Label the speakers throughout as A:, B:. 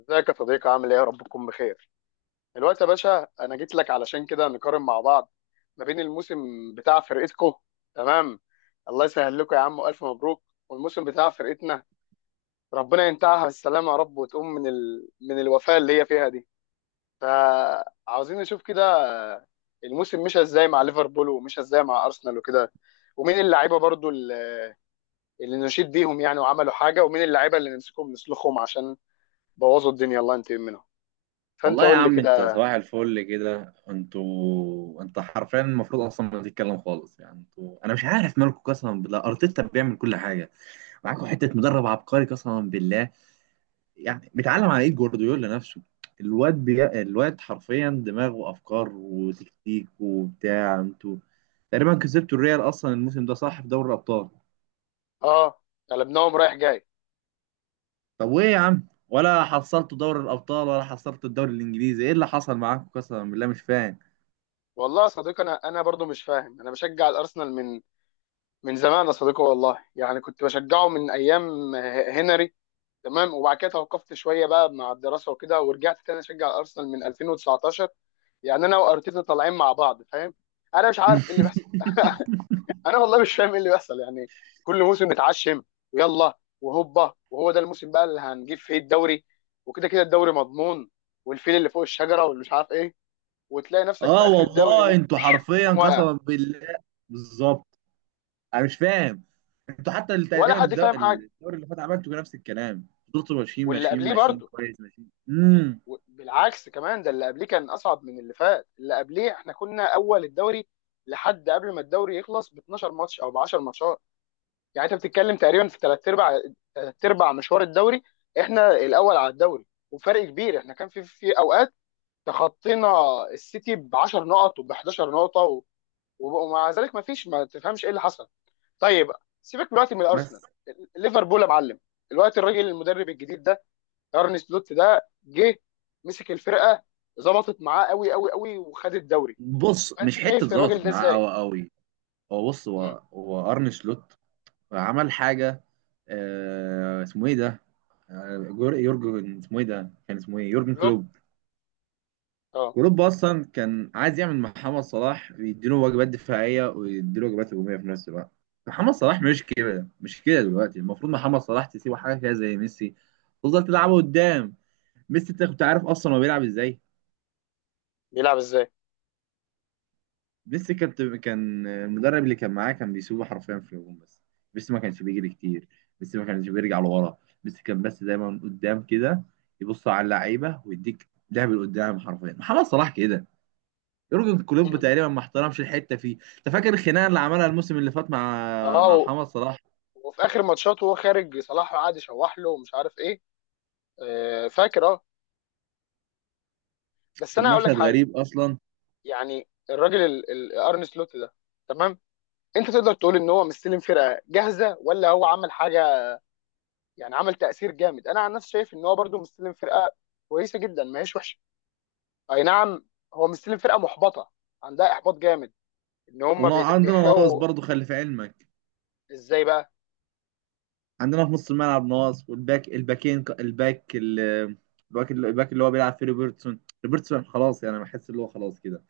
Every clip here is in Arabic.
A: ازيك يا صديقي، عامل ايه؟ يا رب تكون بخير. دلوقتي يا باشا انا جيت لك علشان كده نقارن مع بعض ما بين الموسم بتاع فرقتكو. تمام. الله يسهل لكم يا عم، والف مبروك. والموسم بتاع فرقتنا ربنا ينتهيها بالسلامه يا رب، وتقوم من من الوفاه اللي هي فيها دي. فعاوزين نشوف كده الموسم مشى ازاي مع ليفربول، ومشى ازاي مع ارسنال، وكده. ومين اللعيبه برضو اللي نشيد بيهم يعني وعملوا حاجه، ومين اللعيبه اللي نمسكهم نسلخهم عشان بوظوا الدنيا الله ينتقم منهم. فانت
B: والله يا
A: قول لي
B: عم، انت
A: كده.
B: صباح الفل كده. انتوا حرفيا المفروض اصلا ما تتكلم خالص يعني انتوا. انا مش عارف مالكم قسما بالله، ارتيتا بيعمل كل حاجه معاكم. حته مدرب عبقري قسما بالله، يعني بيتعلم على ايد جوارديولا نفسه. الواد الواد حرفيا دماغه افكار وتكتيك وبتاع. انتوا تقريبا كسبتوا الريال اصلا الموسم ده، صح، في دوري الابطال.
A: اه، قلبناهم رايح جاي.
B: طب وايه يا عم؟ ولا حصلتوا دوري الابطال ولا حصلتوا الدوري الانجليزي، ايه اللي حصل معاكم؟ قسما بالله مش فاهم.
A: والله يا صديقي انا برضو مش فاهم. انا بشجع الارسنال من زمان يا صديقي والله، يعني كنت بشجعه من ايام هنري. تمام، وبعد كده توقفت شويه بقى مع الدراسه وكده، ورجعت تاني اشجع الارسنال من 2019، يعني انا وارتيتا طالعين مع بعض، فاهم؟ انا مش عارف ايه اللي بيحصل انا والله مش فاهم ايه اللي بيحصل يعني. كل موسم نتعشم، ويلا وهوبا وهو ده الموسم بقى اللي هنجيب فيه الدوري، وكده كده الدوري مضمون، والفيل اللي فوق الشجره، واللي مش عارف إيه. وتلاقي نفسك
B: اه
A: في اخر الدوري
B: والله انتوا حرفيا
A: تقوم واقع.
B: قسما بالله. بالظبط، انا مش فاهم. انتوا حتى
A: ولا
B: تقريبا
A: حد فاهم حاجه.
B: الدوري اللي فات عملتوا نفس الكلام، فضلتوا ماشيين
A: واللي
B: ماشيين
A: قبليه
B: ماشيين
A: برضه،
B: كويس ماشيين.
A: بالعكس كمان، ده اللي قبليه كان اصعب من اللي فات. اللي قبليه احنا كنا اول الدوري لحد قبل ما الدوري يخلص ب 12 ماتش او ب 10 ماتشات. يعني انت بتتكلم تقريبا في ثلاث ارباع، ثلاث ارباع مشوار الدوري احنا الاول على الدوري وفرق كبير. احنا كان في اوقات تخطينا السيتي ب 10 نقط، وب 11 نقطه، ومع ذلك ما فيش، ما تفهمش ايه اللي حصل. طيب، سيبك دلوقتي من ارسنال،
B: بس
A: ليفربول يا معلم. دلوقتي الراجل المدرب الجديد ده ارني سلوت ده جه مسك الفرقه، ظبطت معاه قوي قوي قوي، وخد الدوري.
B: بص،
A: فانت
B: مش حته
A: شايف الراجل
B: ظبطت
A: ده
B: معاه
A: ازاي؟
B: قوي قوي. هو بص هو
A: مم.
B: هو ارن سلوت عمل حاجه؟ آه، اسمه ايه ده؟ يورجن، اسمه ايه ده، كان اسمه ايه؟ يورجن
A: كلوب،
B: كلوب.
A: اه.
B: كلوب اصلا كان عايز يعمل مع محمد صلاح، يديله وجبات دفاعيه ويديله وجبات هجوميه في نفس الوقت. محمد صلاح مش كده، مش كده. دلوقتي المفروض محمد صلاح تسيبه حاجه كده زي ميسي، تفضل تلعبه قدام. ميسي، انت كنت عارف اصلا هو بيلعب ازاي؟
A: بيلعب ازاي؟
B: ميسي كان المدرب اللي كان معاه كان بيسيبه حرفيا في الهجوم بس. ميسي ما كانش بيجري كتير، ميسي ما كانش بيرجع لورا. ميسي كان بس دايما قدام كده، يبص على اللعيبه ويديك لعب لقدام. حرفيا محمد صلاح كده. يورجن كلوب
A: مم.
B: تقريبا ما احترمش الحته فيه. انت فاكر الخناقه اللي عملها الموسم اللي فات مع
A: اه،
B: محمد صلاح؟
A: وفي اخر ماتشات وهو خارج صلاح قعد يشوح له ومش عارف ايه. آه، فاكر، اه. بس
B: كان
A: انا هقول لك
B: مشهد
A: حاجه.
B: غريب اصلا.
A: يعني الراجل ارني سلوت ده، تمام، انت تقدر تقول ان هو مستلم فرقه جاهزه ولا هو عمل حاجه؟ يعني عمل تأثير جامد؟ انا عن نفسي شايف ان هو برضو مستلم فرقة كويسة جدا، ما هيش وحشة. اي نعم، هو مستلم فرقة محبطة، عندها احباط جامد، ان هم
B: وعندنا نواقص
A: بيحرقوا.
B: برضه، خلي في علمك.
A: ازاي بقى؟
B: عندنا في نص الملعب نواقص، والباك الباكين الباك اللي هو بيلعب فيه روبرتسون. روبرتسون خلاص يعني، أنا بحس اللي هو خلاص كده.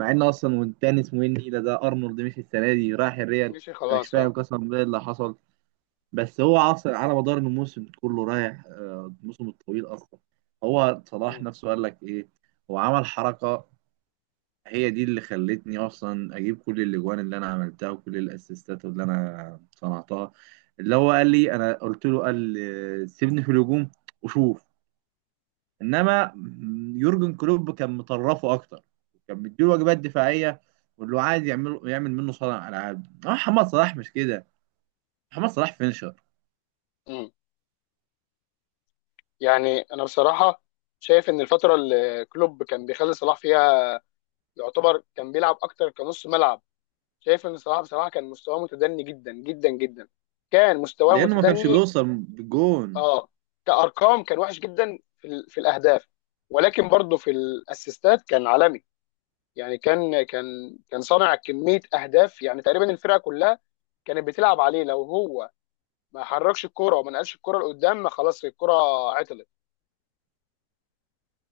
B: مع ان
A: آه،
B: اصلا، والتاني اسمه ايه، النيله ده، ارنولد، مشي السنه دي رايح الريال.
A: مشي
B: انا مش
A: خلاص،
B: فاهم
A: اه.
B: قسما بالله اللي حصل. بس هو اصلا على مدار الموسم كله رايح الموسم الطويل اصلا. هو صلاح
A: مم.
B: نفسه قال لك ايه؟ هو عمل حركه، هي دي اللي خلتني اصلا اجيب كل الاجوان اللي انا عملتها وكل الاسيستات اللي انا صنعتها، اللي هو قال لي، انا قلت له، قال سيبني في الهجوم وشوف. انما يورجن كلوب كان مطرفه اكتر، كان مديله واجبات دفاعيه، واللي هو عايز يعمل يعمل منه صانع العاب. اه، محمد صلاح مش كده. محمد صلاح فينشر،
A: مم. يعني انا بصراحة شايف ان الفترة اللي كلوب كان بيخلي صلاح فيها يعتبر كان بيلعب اكتر كنص ملعب، شايف ان صلاح بصراحة كان مستواه متدني جدا جدا جدا. كان مستواه
B: لانه ما كانش
A: متدني،
B: بيوصل بالجون.
A: اه. كارقام كان وحش جدا في في الاهداف، ولكن برضه في الاسيستات كان عالمي. يعني كان صانع كميه اهداف، يعني تقريبا الفرقه كلها كانت بتلعب عليه. لو هو ما حركش الكرة وما نقلش الكرة لقدام، ما خلاص الكرة عطلت.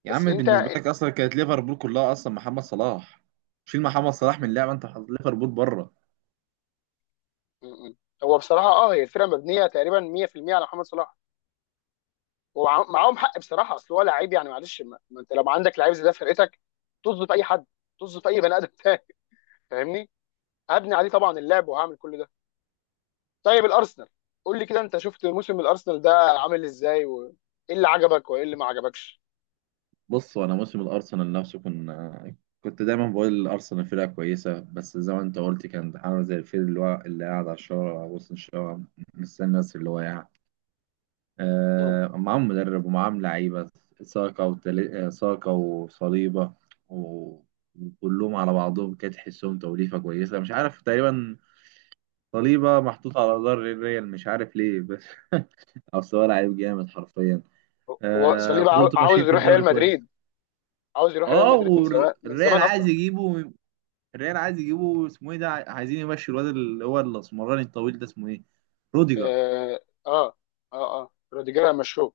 B: يا
A: بس
B: عم
A: انت
B: بالنسبه لك اصلا كانت ليفربول كلها اصلا محمد صلاح. شيل محمد صلاح من
A: م-
B: اللعبه انت حاطط ليفربول بره.
A: م- هو بصراحة، اه، هي الفرقة مبنية تقريبا 100% على محمد صلاح، ومعاهم حق بصراحة. اصل هو لعيب يعني معلش، ما انت لو عندك لعيب زي ده في فرقتك طز في اي حد، طز في اي بني ادم تاني. فاهمني؟ هبني عليه طبعا اللعب، وهعمل كل. طيب الارسنال، قول لي كده، انت شفت موسم الارسنال ده عامل ازاي؟ وايه اللي عجبك، وايه اللي ما عجبكش؟
B: بص، وانا موسم الارسنال نفسه كنت دايما بقول الارسنال فرقه كويسه، بس زي ما انت قلت كان عامل زي الفيل اللي هو اللي قاعد على الشارع، على وسط الشارع مستني الناس. اللي هو يعني
A: مم.
B: آه، معاهم مدرب ومعاهم لعيبه، ساكا ساكا وصليبه و... وكلهم على بعضهم كانت تحسهم توليفه كويسه. مش عارف، تقريبا صليبه محطوط على جدار الريال، مش عارف ليه بس. اصل هو لعيب جامد حرفيا.
A: هو
B: آه،
A: صليبا
B: فضلت
A: عاوز
B: ماشيين في
A: يروح
B: الدوري
A: ريال
B: كويس.
A: مدريد. عاوز يروح ريال
B: اه
A: مدريد من زمان، من
B: والريال
A: زمان
B: عايز
A: اصلا.
B: يجيبه. الريال عايز يجيبه، اسمه ايه ده، عايزين يمشي الواد اللي هو الاسمراني الطويل ده، اسمه ايه، روديجر.
A: اه، اه، اه, آه. روديجير مشوه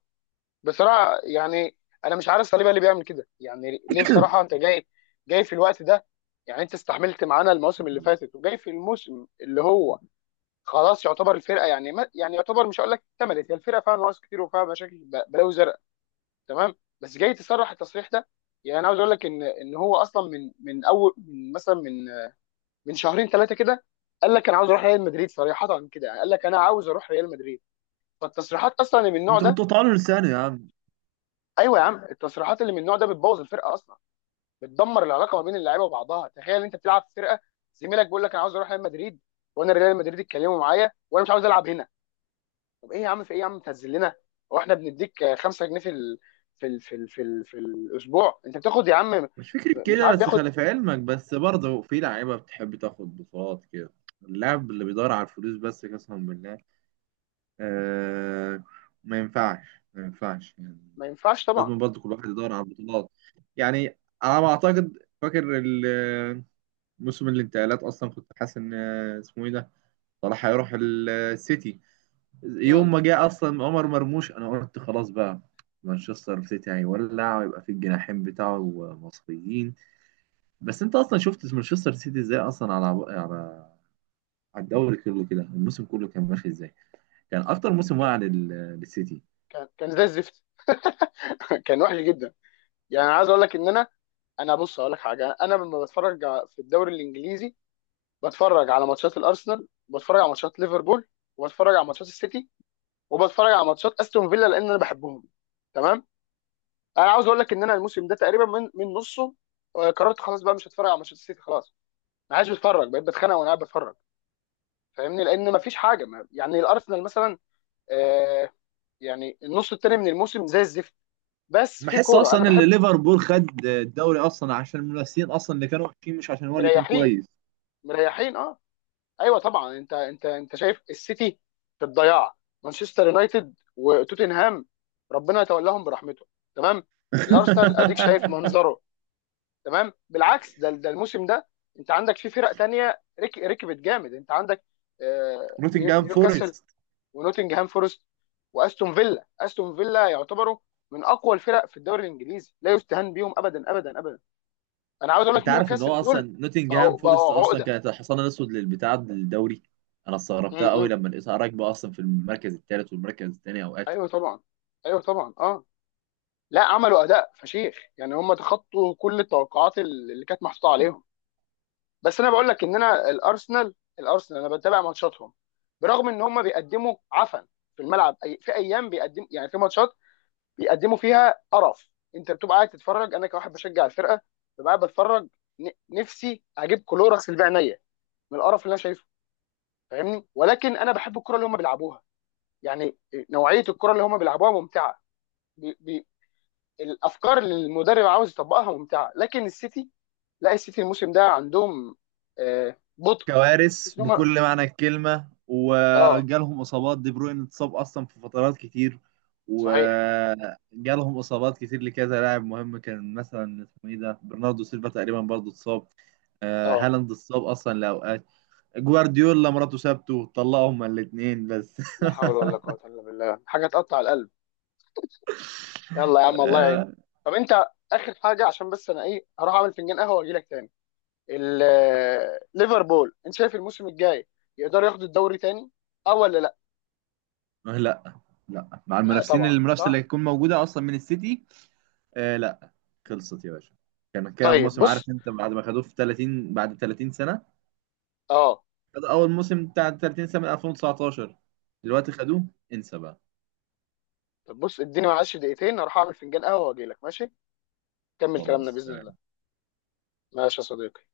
A: بصراحه يعني. انا مش عارف صليبا ليه بيعمل كده يعني، ليه؟ بصراحه انت جاي، جاي في الوقت ده؟ يعني انت استحملت معانا المواسم اللي فاتت وجاي في الموسم اللي هو خلاص يعتبر الفرقه يعني، ما يعني، يعتبر، مش هقول لك اكتملت، هي الفرقه فيها نقص كتير وفيها مشاكل بلاوي زرقاء، تمام، بس جاي تصرح التصريح ده. يعني انا عاوز اقول لك ان هو اصلا من اول، من مثلا، من شهرين ثلاثه كده قال لك انا عاوز اروح ريال مدريد، صريحه كده، يعني قال لك انا عاوز اروح ريال مدريد. فالتصريحات اصلا اللي من النوع
B: انت
A: ده،
B: كنت طالع لسانه يا عم.
A: ايوه يا عم، التصريحات اللي من النوع ده بتبوظ الفرقه اصلا، بتدمر العلاقه ما بين اللعيبه وبعضها. تخيل انت بتلعب في فرقه زميلك بيقول لك انا عاوز اروح ريال مدريد، وانا ريال مدريد اتكلموا معايا وانا مش عاوز العب هنا. طب ايه يا عم؟ في ايه يا عم؟ تنزل، هو احنا بنديك 5 جنيه في في الاسبوع؟ انت بتاخد يا عم.
B: مش فكرة
A: مش
B: كده،
A: عارف
B: بس
A: بياخد.
B: خلي في علمك بس برضه، في لعيبة بتحب تاخد بطولات كده. اللاعب اللي بيدور على الفلوس بس قسما بالله، آه، ما ينفعش، ما ينفعش يعني.
A: ما ينفعش طبعا.
B: لازم برضه كل واحد يدور على البطولات، يعني على ما اعتقد. فاكر موسم الانتقالات اصلا كنت حاسس ان، اسمه ايه ده، صلاح هيروح السيتي. يوم
A: امم،
B: ما جه اصلا عمر مرموش انا قلت خلاص بقى مانشستر سيتي هيولع، ويبقى في الجناحين بتاعه مصريين. بس انت اصلا شفت مانشستر سيتي ازاي اصلا على على على الدوري كله كده، الموسم كله كان ماشي ازاي. كان اكتر موسم واقع للسيتي.
A: كان كان زي الزفت كان وحش جدا. يعني انا عايز اقول لك ان انا، انا بص اقول لك حاجه. انا لما بتفرج في الدوري الانجليزي بتفرج على ماتشات الارسنال، وبتفرج على ماتشات ليفربول، وبتفرج على ماتشات السيتي، وبتفرج على ماتشات استون فيلا لان انا بحبهم. تمام؟ انا عاوز اقول لك ان انا الموسم ده تقريبا من نصه، آه، قررت خلاص بقى مش هتفرج على ماتشات السيتي خلاص. ما عادش بتفرج، بقيت بتخانق وانا قاعد بتفرج، فاهمني؟ لان ما فيش حاجه، ما يعني الارسنال مثلا آه، يعني النص التاني من الموسم زي الزفت، بس في
B: بحس
A: كوره انا
B: اصلا ان
A: بحب.
B: ليفربول خد الدوري اصلا عشان المنافسين اصلا اللي كانوا وحشين، مش عشان هو اللي كان
A: مريحين،
B: كويس.
A: مريحين، اه. ايوه طبعا، انت شايف السيتي في الضياع، مانشستر يونايتد وتوتنهام ربنا يتولاهم برحمته. تمام، الارسنال اديك شايف منظره. تمام، بالعكس، ده ده الموسم ده انت عندك في فرق تانية ركبت جامد. انت عندك آه،
B: نوتنجهام
A: نيوكاسل،
B: فورست،
A: ونوتنجهام فورست، واستون فيلا. استون فيلا يعتبروا من اقوى الفرق في الدوري الانجليزي، لا يستهان بيهم ابدا ابدا ابدا. انا عاوز اقول لك
B: انت عارف ان هو
A: نيوكاسل دول
B: اصلا نوتنجهام
A: بقوا،
B: فورست
A: بقوا
B: اصلا
A: عقده.
B: كانت الحصان الاسود للبتاع الدوري. انا
A: م
B: استغربتها قوي
A: -م.
B: لما لقيتها راكبه اصلا في المركز الثالث والمركز الثاني اوقات.
A: ايوه طبعا، ايوه طبعا، اه. لا، عملوا اداء فشيخ يعني، هم تخطوا كل التوقعات اللي كانت محطوطه عليهم. بس انا بقول لك ان انا الارسنال، الارسنال انا بتابع ماتشاتهم برغم ان هم بيقدموا عفن في الملعب. في ايام بيقدم يعني، في ماتشات بيقدموا فيها قرف، انت بتبقى قاعد تتفرج. انا كواحد بشجع الفرقه ببقى قاعد بتفرج، نفسي اجيب كلوركس اللي بعينيا من القرف اللي انا شايفه، فاهمني؟ ولكن انا بحب الكره اللي هم بيلعبوها. يعني نوعيه الكره اللي هم بيلعبوها ممتعه، بي بي الافكار اللي المدرب عاوز يطبقها ممتعه. لكن السيتي، لا السيتي الموسم ده عندهم آه، بطء.
B: كوارث
A: تحس ان هم،
B: بكل معنى الكلمة،
A: اه،
B: وجالهم إصابات. دي بروين اتصاب أصلا في فترات كتير،
A: صحيح،
B: وجالهم إصابات كتير لكذا لاعب مهم. كان مثلا اسمه إيه ده، برناردو سيلفا، تقريبا برضه اتصاب.
A: اه.
B: هالاند اتصاب أصلا لأوقات. جوارديولا مراته سابته، طلقوا هما الاتنين بس.
A: لا حول ولا قوه الا بالله، حاجه تقطع القلب. يلا يا عم، الله يعينك.
B: آه،
A: طب انت، اخر حاجه عشان بس انا ايه، هروح اعمل فنجان قهوه واجي لك تاني. ليفربول، انت شايف الموسم الجاي يقدر ياخد الدوري تاني اه، ولا لا؟
B: لا، لا، مع
A: لا
B: المنافسين،
A: طبعا،
B: المنافسة اللي
A: صح.
B: هتكون موجودة أصلا من السيتي. لا، خلصت يا باشا. كان كده
A: طيب
B: موسم، عارف
A: بص،
B: أنت، بعد ما خدوه في 30، بعد 30 سنة.
A: اه،
B: خدوا اول موسم بتاع 30 سنه من 2019، دلوقتي خدوه. انسى بقى،
A: طب بص اديني معلش دقيقتين هروح اعمل فنجان قهوه واجي لك، ماشي؟ كمل كلامنا باذن
B: خلاص.
A: الله. ماشي يا صديقي.